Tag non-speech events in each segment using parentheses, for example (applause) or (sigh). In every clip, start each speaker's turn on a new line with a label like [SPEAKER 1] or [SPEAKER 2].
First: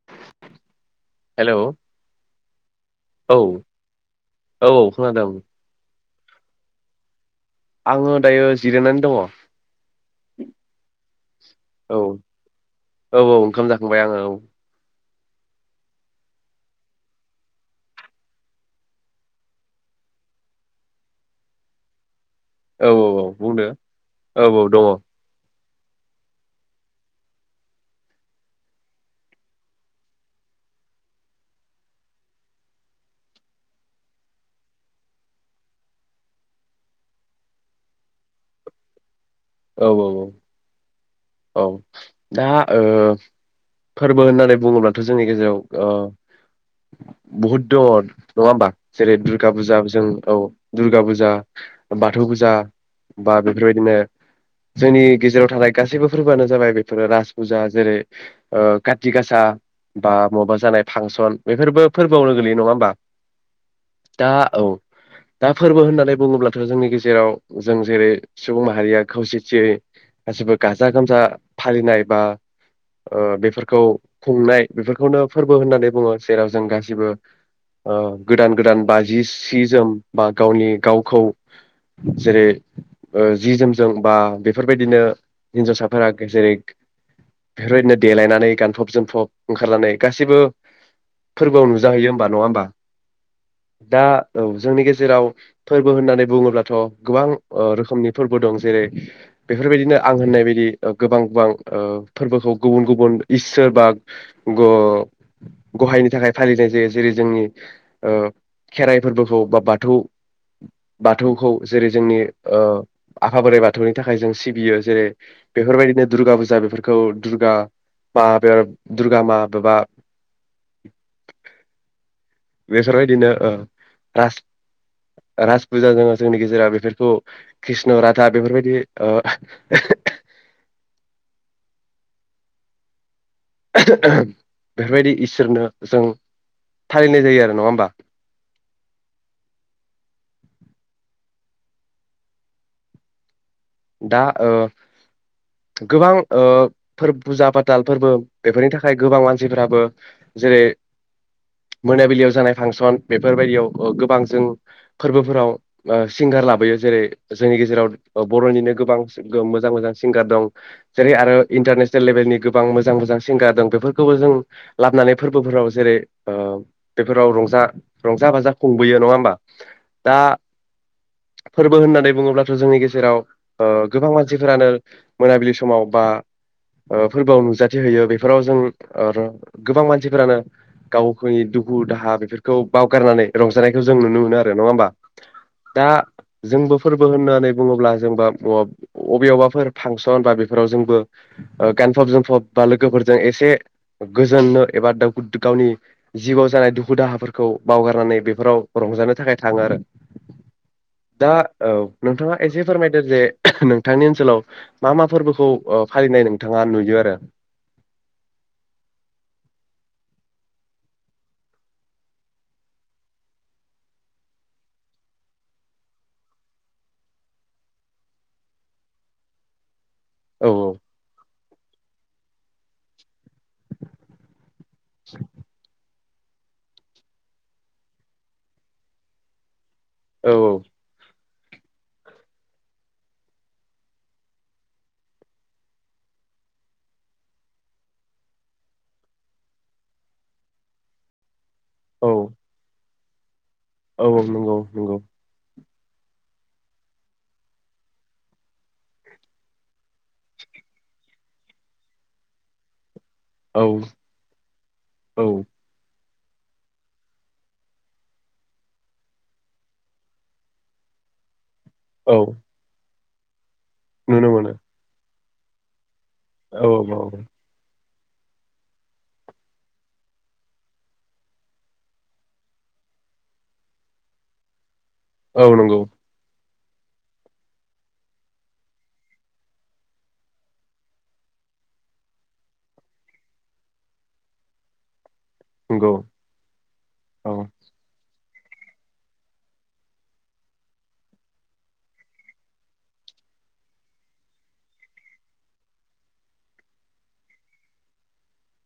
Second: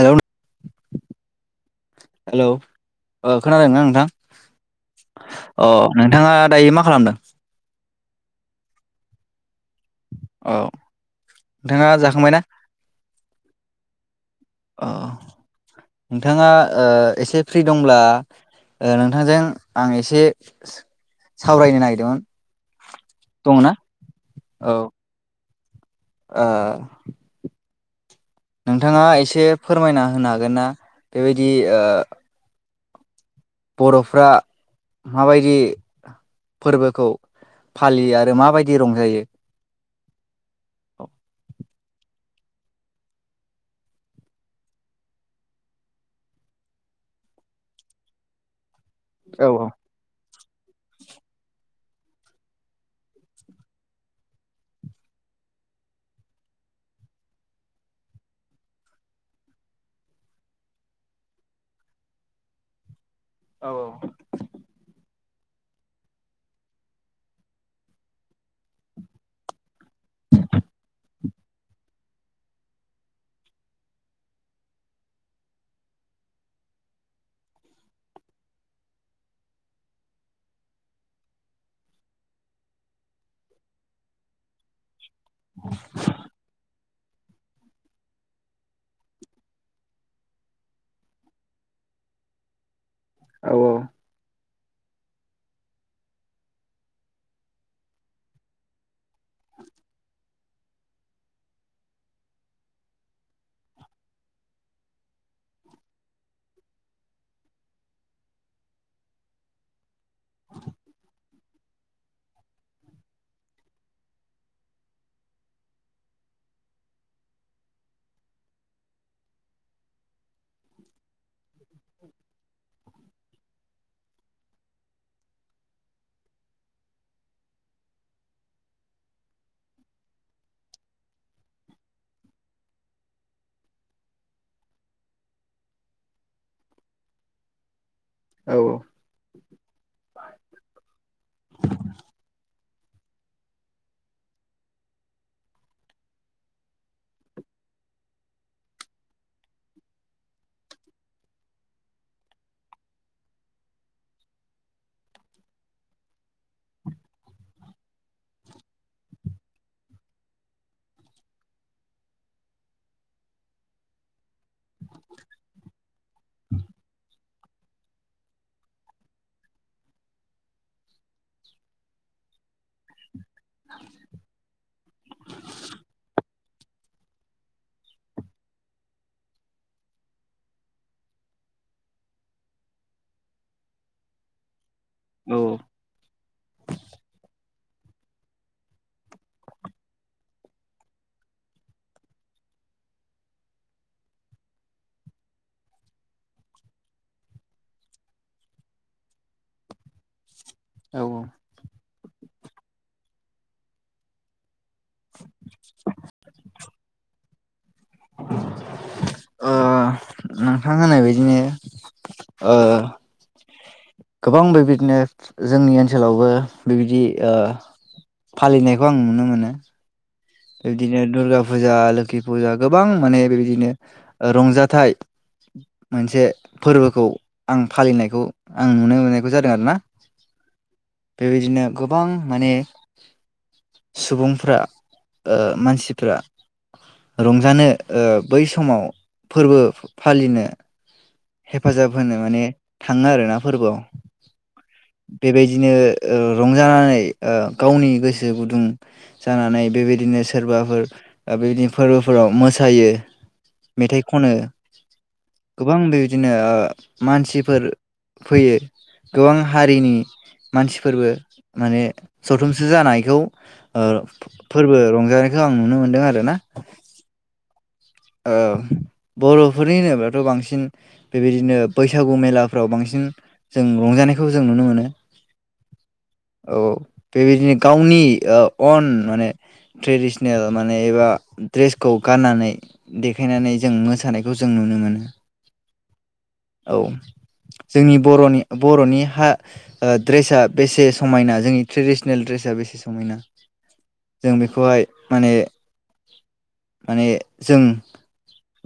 [SPEAKER 1] Hello
[SPEAKER 2] hello
[SPEAKER 1] hello
[SPEAKER 2] औ
[SPEAKER 1] खोनादों ना नोंथां
[SPEAKER 2] औ औ खोनादों
[SPEAKER 1] अ नोंथाङा दायो मा खालामदों?
[SPEAKER 2] आङो दायो जिरायनानै दङ
[SPEAKER 1] औ नोंथाङा जाखांबाय ना
[SPEAKER 2] बाय आङो औ
[SPEAKER 1] नोंथाङा एसे फ्रि दंब्ला नोंथांजों आं एसे सावरायनो नागिरदोंमोन
[SPEAKER 2] औ औ औ बुंदो
[SPEAKER 1] दङना
[SPEAKER 2] औ औ दङ
[SPEAKER 1] ओ नोंथाङा एसे फोरमायना होनो हागोन ना बेबायदि बर'फ्रा माबायदि फोरबोखौ फालियो आरो माबायदि रंजायो
[SPEAKER 2] औ औ औ
[SPEAKER 1] औ
[SPEAKER 2] औ दा फोरबो होननानै बुङोब्लाथ' जोंनि गेजेराव बुहुद दङ नङा होमबा जेरै
[SPEAKER 1] औ
[SPEAKER 2] दुर्गा फुजा जों औ दुर्गा फुजा बाथौ फुजा बा बेफोरबायदिनो जोंनि गेजेराव थानाय गासैबो फोरबोआनो जाबाय बेफोरो जाबाय राज फुजा जेरै काथि गासा बा माबा जानाय फांसन बेफोरबो फोरबोआवनो गोलैयो नङा होमबा
[SPEAKER 1] औ
[SPEAKER 2] होमबा दा औ दा फोरबो होननानै बुङोब्लाथ' जोंनि गेजेराव जों जेरै सुबुं माहारिया खौसेथियै गासिबो खाजा गोमजा फालिनाय बा ओ बेफोरखौ खुंनाय बेफोरखौनो फोरबो होननानै बुङो जेराव जों गासिबो ओ गोदान गोदान बा जि सि जोम बा गावनि गावखौ जेरै ओ जि जोम जों बा बेफोर बायदिनो हिन्जावसाफोरा जेरै बेफोरबायदिनो देलायनानै गानफब जोमफब ओंखारनानै गासैबो फोरबोआव नुजाहैयो होमबा नङा होमबा
[SPEAKER 1] औ औ
[SPEAKER 2] दा औ जोंनि गेजेराव फोरबो होननानै बुङोब्लाथ गोबां ओ रोखोमनि फोरबो दं जेरै बेफोरबायदिनो आं होननाय बायदि गोबां गोबां ओ फोरबोखौ गुबुन गुबुन इसोर बा गहायनि थाखाय फालिनाय जायो जेरै जोंनि ओ खेराइ फोरबोखौ बा बाथौ बाथौखौ जेरै जोंनि ओ आफा बोराइ बाथौनि थाखाय जों सिबियो जेरै बेफोरबायदिनो दुर्गा फुजा बेफोरखौ दुर्गा मा बे दुर्गा मा एबा
[SPEAKER 1] (inaudible)
[SPEAKER 2] बेफोरबायदिनो ओ राज राज फुजा जोङो जोंनि गेजेराव बेफोरखौ कृष्ण राधा बेफोरबायदि बेफोरबायदि इसोरनो जों फालिनाय जायो आरो नङा होमबा
[SPEAKER 1] औ औ
[SPEAKER 2] दा ओ गोबां ओ फुजा फाथाल फोरबो बेफोरनि थाखाय गोबां मानसिफ्राबो जेरै मोनाबिलियाव जानाय फांसन बेफोरबायदियाव ओ गोबां जों फोरबोफोराव ओ सिंगार लाबोयो जेरै जोंनि गेजेराव बरनिनो गोबां मोजां मोजां सिंगार दं जेरै आरो इन्टारनेसनेल लेभेलनि गोबां मोजां मोजां सिंगार दं बेफोरखौबो जों लाबोनानै फोरबोफोराव जेरै ओ बेफोराव रंजा रंजा बाजा खुंबोयो नङा होमबा दा फोरबो होननानै बुङोब्लाथ जोंनि गेजेराव ओ गोबां मानसिफोरानो मोनाबिलि समाव बा ओ फोरबोआव नुजाथिहयो बेफोराव जों ओ गोबां मानसिफोरानो गावनि दुखु दाहा बेफोरखौ बावगारनानै रंजानायखौ जों नुनो मोनो आरो नङा होमबा दा जोंबो फोरबो होननानै बुङोब्ला जोंबो अबेवबाफोर फांसन बा बेफोराव जोंबो ओ गानफब जोमफब बा लोगोफोरजों एसे गोजोननो एबा गावनि जिउआव जानाय दुखु दाहाफोरखौ बावगारनानै बेफोराव रंजानो थाखाय थाङो आरो।
[SPEAKER 1] औ
[SPEAKER 2] दा औ नोंथाङा एसे फोरमायदो जे नोंथांनि ओनसोलाव मा मा फोरबोखौ ओ फालिनाय नोंथाङा नुयो आरो?
[SPEAKER 1] ओ नोंथां होननाय बिदिनो ओ गोबां बेबायदिनो जोंनि ओनसोलावबो बेबायदि ओ फालिनायखौ आं नुनो मोनो।
[SPEAKER 2] औ
[SPEAKER 1] बेदिनो दुर्गाजा फुजा लोखि फुजा गोबां माने बिदिनो ओ रंजाथाइ मोनसे फोरबोखौ आं फालिनायखौ आं नुनो मोननायखौ जादों आरो ना?
[SPEAKER 2] औ औ
[SPEAKER 1] बेबायदिनो गोबां माने सुबुंफ्रा ओ मानसिफ्रा रंजानो ओ बै समाव फोरबो फालिनो हेफाजाब
[SPEAKER 2] औ
[SPEAKER 1] होनो माने थांङो आरो ना।
[SPEAKER 2] औ औ नंगौ। नंगौ
[SPEAKER 1] बेेबाय बिदिनो ओ रंजानानै ओ गावनि गोसो गुदुं जानानै बेबायदिनो सोरबाफोर ओ बेबायदिनो फोरबोफोराव मोसायो।
[SPEAKER 2] औ
[SPEAKER 1] मेथाइ खनो
[SPEAKER 2] औ
[SPEAKER 1] गोबां बे बिदिनो ओ मानसिफोर फैयो गोबां हारिनि मानसिफोरबो माने
[SPEAKER 2] औ
[SPEAKER 1] जथुमसो जानाय औ। आर'
[SPEAKER 2] नुनो मोनो
[SPEAKER 1] फोरबो रंजानाय खो आं नुनो मोनदों आरो
[SPEAKER 2] औ औ।
[SPEAKER 1] ओ बर'फोरनि होनोब्लाथ' बांसिन बेबायदिनो बैसागु मेलाफ्राव बांसिन जों रंजानायखौ जों नुनो मोनो।
[SPEAKER 2] औ नंगौ।
[SPEAKER 1] औ बेबायदिनो गावनि ओ अन माने ट्रेडिसनेल माने एबा ड्रेसखौ गाननानै। देखायनानै जों मोसानायखौ जों नुनो मोनो।
[SPEAKER 2] नंगौ औ
[SPEAKER 1] (inaudible) बर'नि हा ओ ड्रेसा बेसे समायना जोंनि ट्रेडिसनेल ड्रेसा बेसे समायना जों बेखौहाय माने माने जों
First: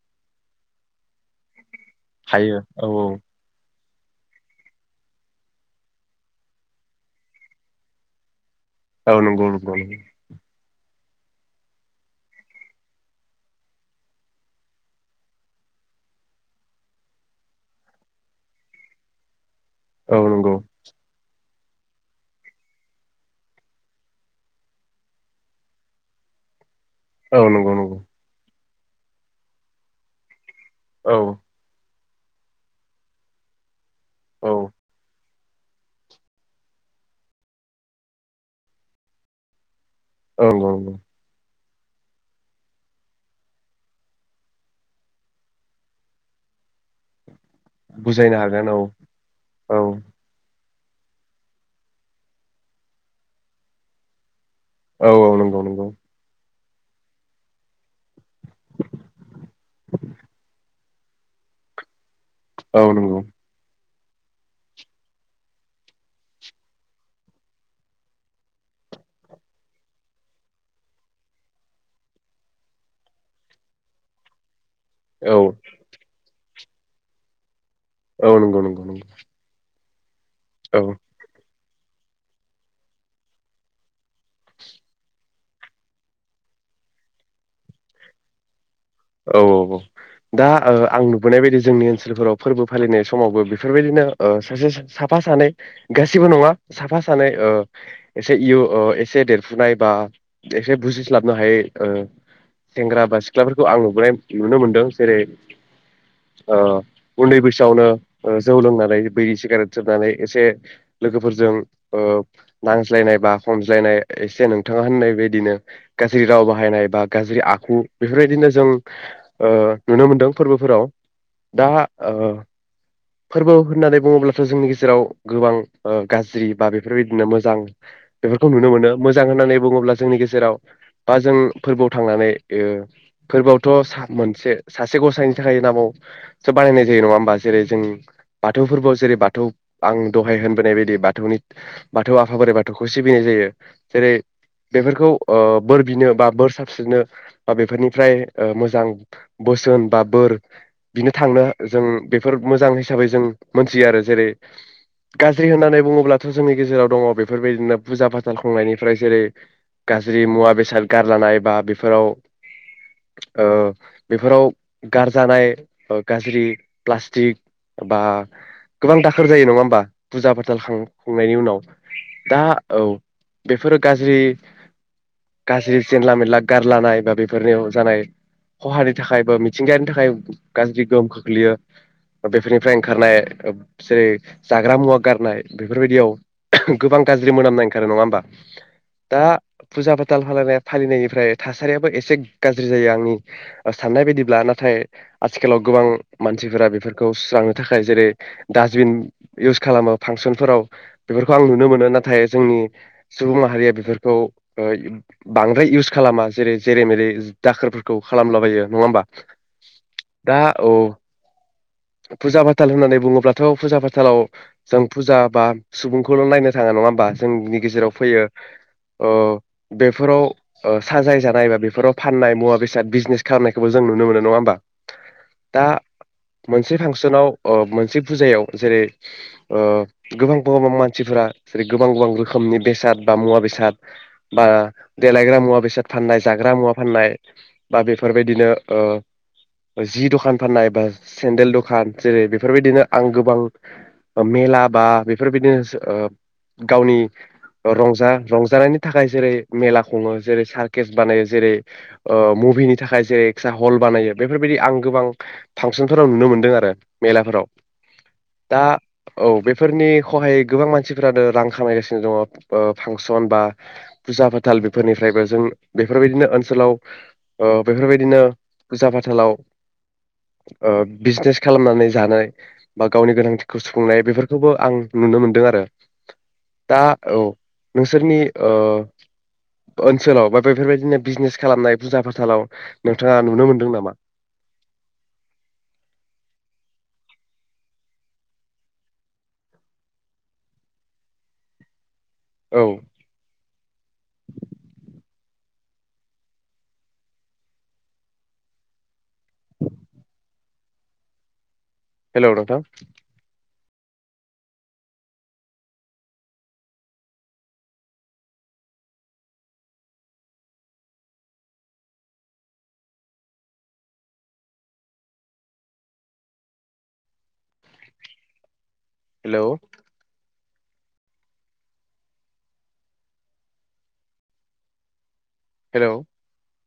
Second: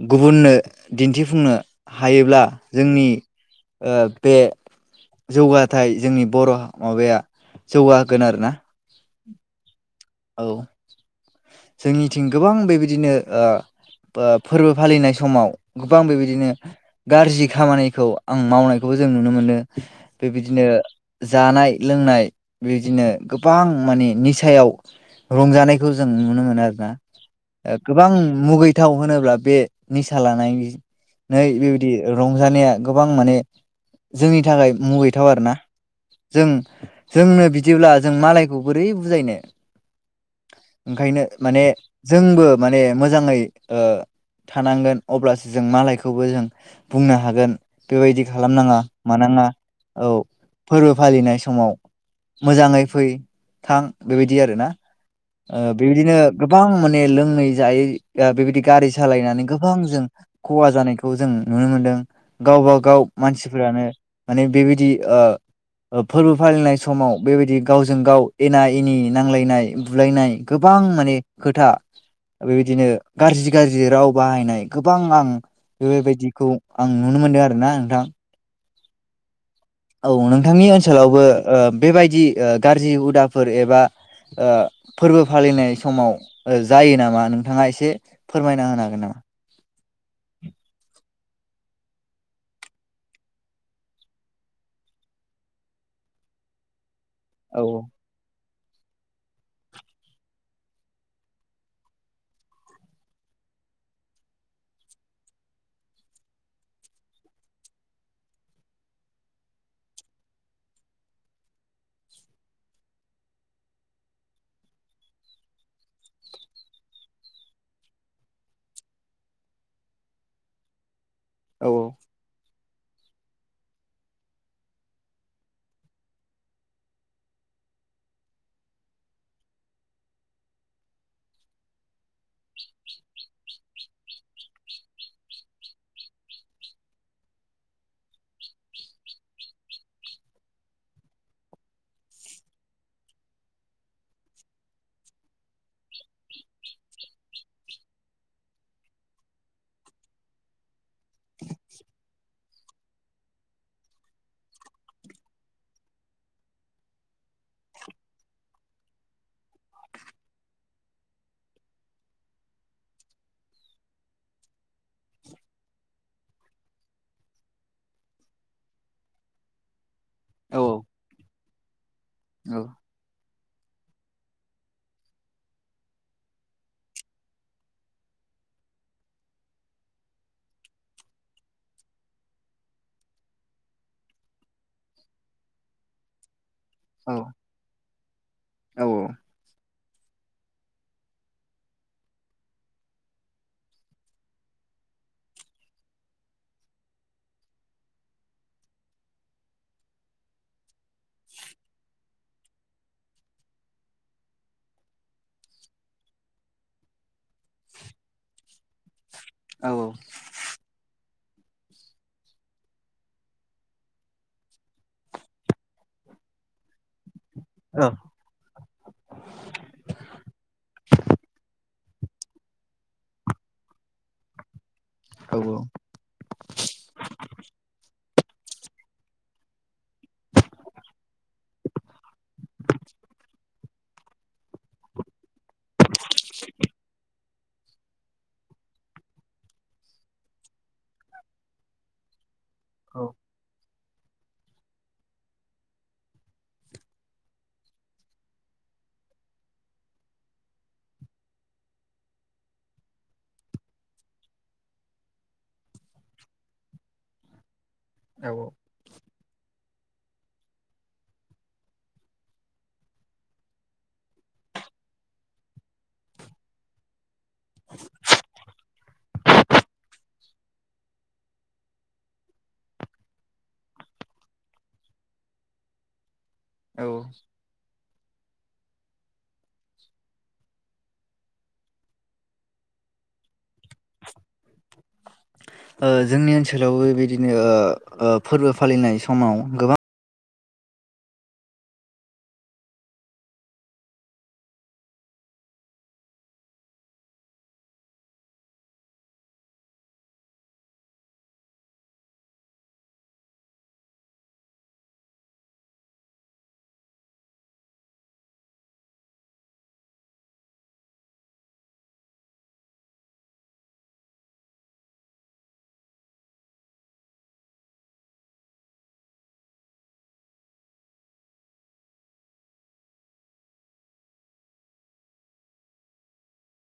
[SPEAKER 1] गुबुननो दिन्थिफुंनो। हायोब्ला
[SPEAKER 2] हायो औ औ
[SPEAKER 1] जोंनि ओ बे जौगाथाय जोंनि बर'ह माबाया जौगाहोगोन आरोना।
[SPEAKER 2] औ नंगौ नंगौ नंगौ।
[SPEAKER 1] औ। जोंनिथिं गोबां बेबायदिनो ओ ओ फोरबो फालिनाय समाव गोबां बेबायदिनो गारजि खामानिखौ आं मावनायखौबो जों नुनो मोनो।
[SPEAKER 2] औ नंगौ
[SPEAKER 1] बेबायदिनो। जानाय लोंनाय बिदिनो गोबां माने निसायाव रंजानायखौ जों। नुनो आरो ना।
[SPEAKER 2] औ नंगौ
[SPEAKER 1] ओ
[SPEAKER 2] नंगौ
[SPEAKER 1] गोबां मुगैद। गोथाव होनोब्ला बे निसा लानायनिज।
[SPEAKER 2] औ
[SPEAKER 1] नै बेबिद बिदि रंजानाया गोबां माने। जोंनि
[SPEAKER 2] औ
[SPEAKER 1] थाखाय मुगैथाव आरो ना। जों जोंनो बिदिब्ला जों मालायखौ बोरै बुजायनो।
[SPEAKER 2] औ नंगौ नंगौ
[SPEAKER 1] ओंखायनो माने। जोंबो माने मोजाङै ओ थानांगोन अब्लासो जों मालायखौबो जों बुंनो हागोन। बेबायदि
[SPEAKER 2] बुजायनो
[SPEAKER 1] खालाम
[SPEAKER 2] हागोन औ
[SPEAKER 1] नाङा मानोना औ। फोरबो फालिनाय समाव मोजाङै फै थां बेबायदि आरोना।
[SPEAKER 2] औ औ
[SPEAKER 1] ओ
[SPEAKER 2] नंगौ नंगौ।
[SPEAKER 1] बेबायदिनो गोबां माने लोङै जायै ओ बेबायदि गारि सालायनानै गोबां जों खहा जानायखौ जों नुनो मोन्दों। गावबा
[SPEAKER 2] औ
[SPEAKER 1] गाव
[SPEAKER 2] नंगौ
[SPEAKER 1] मानसिफोरानो। माने बेबायदि ओ ओ फोरबो फालिनाय समाव बेबायदि गावजों गाव एना एनि नांलायनाय बुलायनाय। गोबां माने खोथा बेबायदिनो गारजि गारजि राव बाहायनाय। गोबां आं
[SPEAKER 2] औ
[SPEAKER 1] बेबायदिखौ। आं नुनो मोनदो आरो ना।
[SPEAKER 2] औ नंगौ नंगौ (inaudible)
[SPEAKER 1] औ नोंथांनि
[SPEAKER 2] औ
[SPEAKER 1] ओनसोलावबो ओ बेबायदि गाज्रि हुदाफोर एबा ओ फोरबो फालिनाय समाव जायो नामा नोंथाङा एसे फोरमायना होना
[SPEAKER 2] औ औ औ दा आं आं नोनाय बायदि जोंनि ओनसोलफोराव फोरबो फालिनाय समावबो बेफोरबायदिनो ओ सासे साफा सानै गासिबो नङा साफा सानै ओ
[SPEAKER 1] औ
[SPEAKER 2] एसे इय ओ एसे देरफुनाय बा एसे बुजिस्लाबनो हायै ओ सेंग्रा बा सिख्ला आं न नुनो मोनदों जेरै ओ उन्दै बैसोआवनो जौ लोंनानै बिरि सिगारेट सोबनानै एसे लोगोफोरजों ओ नांज्लायनाय बा हमज्लायनाय एसे नोंथाङा होननाय बायदिनो गाज्रि राव बाहायनाय बा गाज्रि आखु बेफोरबायदिनो जों ओ नुनो मोनदों फोरबोफोराव दा
[SPEAKER 1] औ
[SPEAKER 2] ओ फोरबो होननानै बुङोब्लाथ' जोंनि गेजेराव गोबां ओ गाज्रि बा बेफोरबायदिनो मोजां बेफोरखौ नुनो मोनो। मोजां होननानै बुङोब्ला जोंनि गेजेराव दा जों फोरबोआव थांनानै ओ फोरबोआवथ' मोनसे सासे गसायनि थाखाय नामावसो बानायनाय जायो नङा होमबा जेरै जों बाथौ फोरबोआव जेरै बाथौ आं दहाय होनबोनाय बायदि बाथौनि बाथौ आफा बोराइ बाथौखौ सिबिनाय जायो जेरै बेफोरखौ ओ बोर बिनो बा बोर साबस्रिनो बा बेफोरनिफ्राय ओ मोजां बोसोन बा बोर बिनो थांनो जों बेफोर मोजां हिसाबै जों मोनथियो आरो जेरै गाज्रि होननानै बुङोब्लाथ' जोंनि गेजेराव दङ बेफोरबायदिनो फुजा फाथाल खुंनायनिफ्राय जेरै गाज्रि मुवा बेसाद गारलानाय बा बेफोराव ओ बेफोराव गारजानाय गाज्रि प्लास्टिक बा गोबां दाखोर जायो नङा होमबा फुजा
[SPEAKER 1] औ
[SPEAKER 2] फाथाल खां खुंनायनि उनाव दा औ बेफोरो गाज्रि गाज्रि जेनला मेनला गारलानाय बा बेफोरनि जानाय खहानि थाखाय बा मिथिंगायानि थाखाय गाज्रि गोहोम खोख्लैयो बेफोरनिफ्राय ओंखारनाय जेरै जाग्रा मुवा गारनाय बेफोरबायदियाव गोबां
[SPEAKER 1] औ
[SPEAKER 2] गाज्रि मोनामनाय ओंखारो नङा होमबा
[SPEAKER 1] औ
[SPEAKER 2] दा फुजा फाथाल फालिनाय फालिनायनिफ्राय थासारियाबो एसे गाज्रि जायो आंनि साननाय बायदिब्ला नाथाय आथिखालाव गोबां मानसिफोरा बेफोर खौ सुस्रांनो थाखाय जेरै डास्टबिन इउस खालामो फांसनफोराव बेफोरखौ आं नुनो मोनो नाथाय जोंनि सुबुं माहारिया बेफोरखौ ओ बांद्राय इउस खालामा जेरै जेरै मेरै दाखोरफोरखौ खालामलाबायो नङा होमबा
[SPEAKER 1] औ
[SPEAKER 2] दा औ फुजा फाथाल होननानै बुङोब्लाथ' फुजा फाथालाव जों फुजा बा सुबुंखौल' नायनो थाङा नङा होमबा जोंनि गेजेराव फैयो ओ बेफोराव ओ साजाय जानायबा बेफोराव फाननाय मुवा बेसाद बिजनेसनायखौबो जों नुनो मोनो नङा होमबा
[SPEAKER 1] औ औ
[SPEAKER 2] दा मोनसे फांसनाव ओ मोनसे फुजायाव जेरै ओ गोबां गोबां मानसिफोरा जेरै गोबां गोबां रोखोमनि बेसाद बा मुवा बेसाद बा देलायग्रा मुवा बेसाद फाननाय जाग्रा मुवा फाननाय बा बेफोरबायदिनो ओ जि दखान फाननाय बा सेनडेल दखान जेरै बेफोरबायदिनो आं गोबां मेला बा बेफोरबायदिनो ओ गावनि रंजा रंजानायनि थाखाय जेरै मेला खुङो जेरै सार्केस बानायो जेरै ओ मुभिनि थाखाय जेरै एक्स्रा हल बानायो बेफोरबायदि आं गोबां फांसनफोराव नुनो मोनदों आरो मेलाफोराव
[SPEAKER 1] औ
[SPEAKER 2] दा औ बे फोरनि खहायै गोबां मानसिफोरानो रां खामायगासिनो दङ फांसन बा फुजा फाथाल बेफोरनिफ्रायबो जों बेफोरबायदिनो ओनसोलाव अ बेफोरबायदिनो फुजा फाथालाव ओ बिजनेस खालामनानै जानाय बा गावनि गोनांथिखौ सुफुंनाय बेफोरखौबो आं नुनो मोनदों आरो दा औ नोंसोरनि ओ ओनसोलाव बा बेफोरबायदिनो बिजनेस खालामनाय फुजा फथालाव नोंथाङा नुनो मोन दों नामा?
[SPEAKER 1] ओ जोंनि ओनसोलावबो बेबायदिनो ओ फोरबो फालिनाय समाव गोबां
[SPEAKER 2] औ (inaudible) हेल' नोंथां हेल' हेल'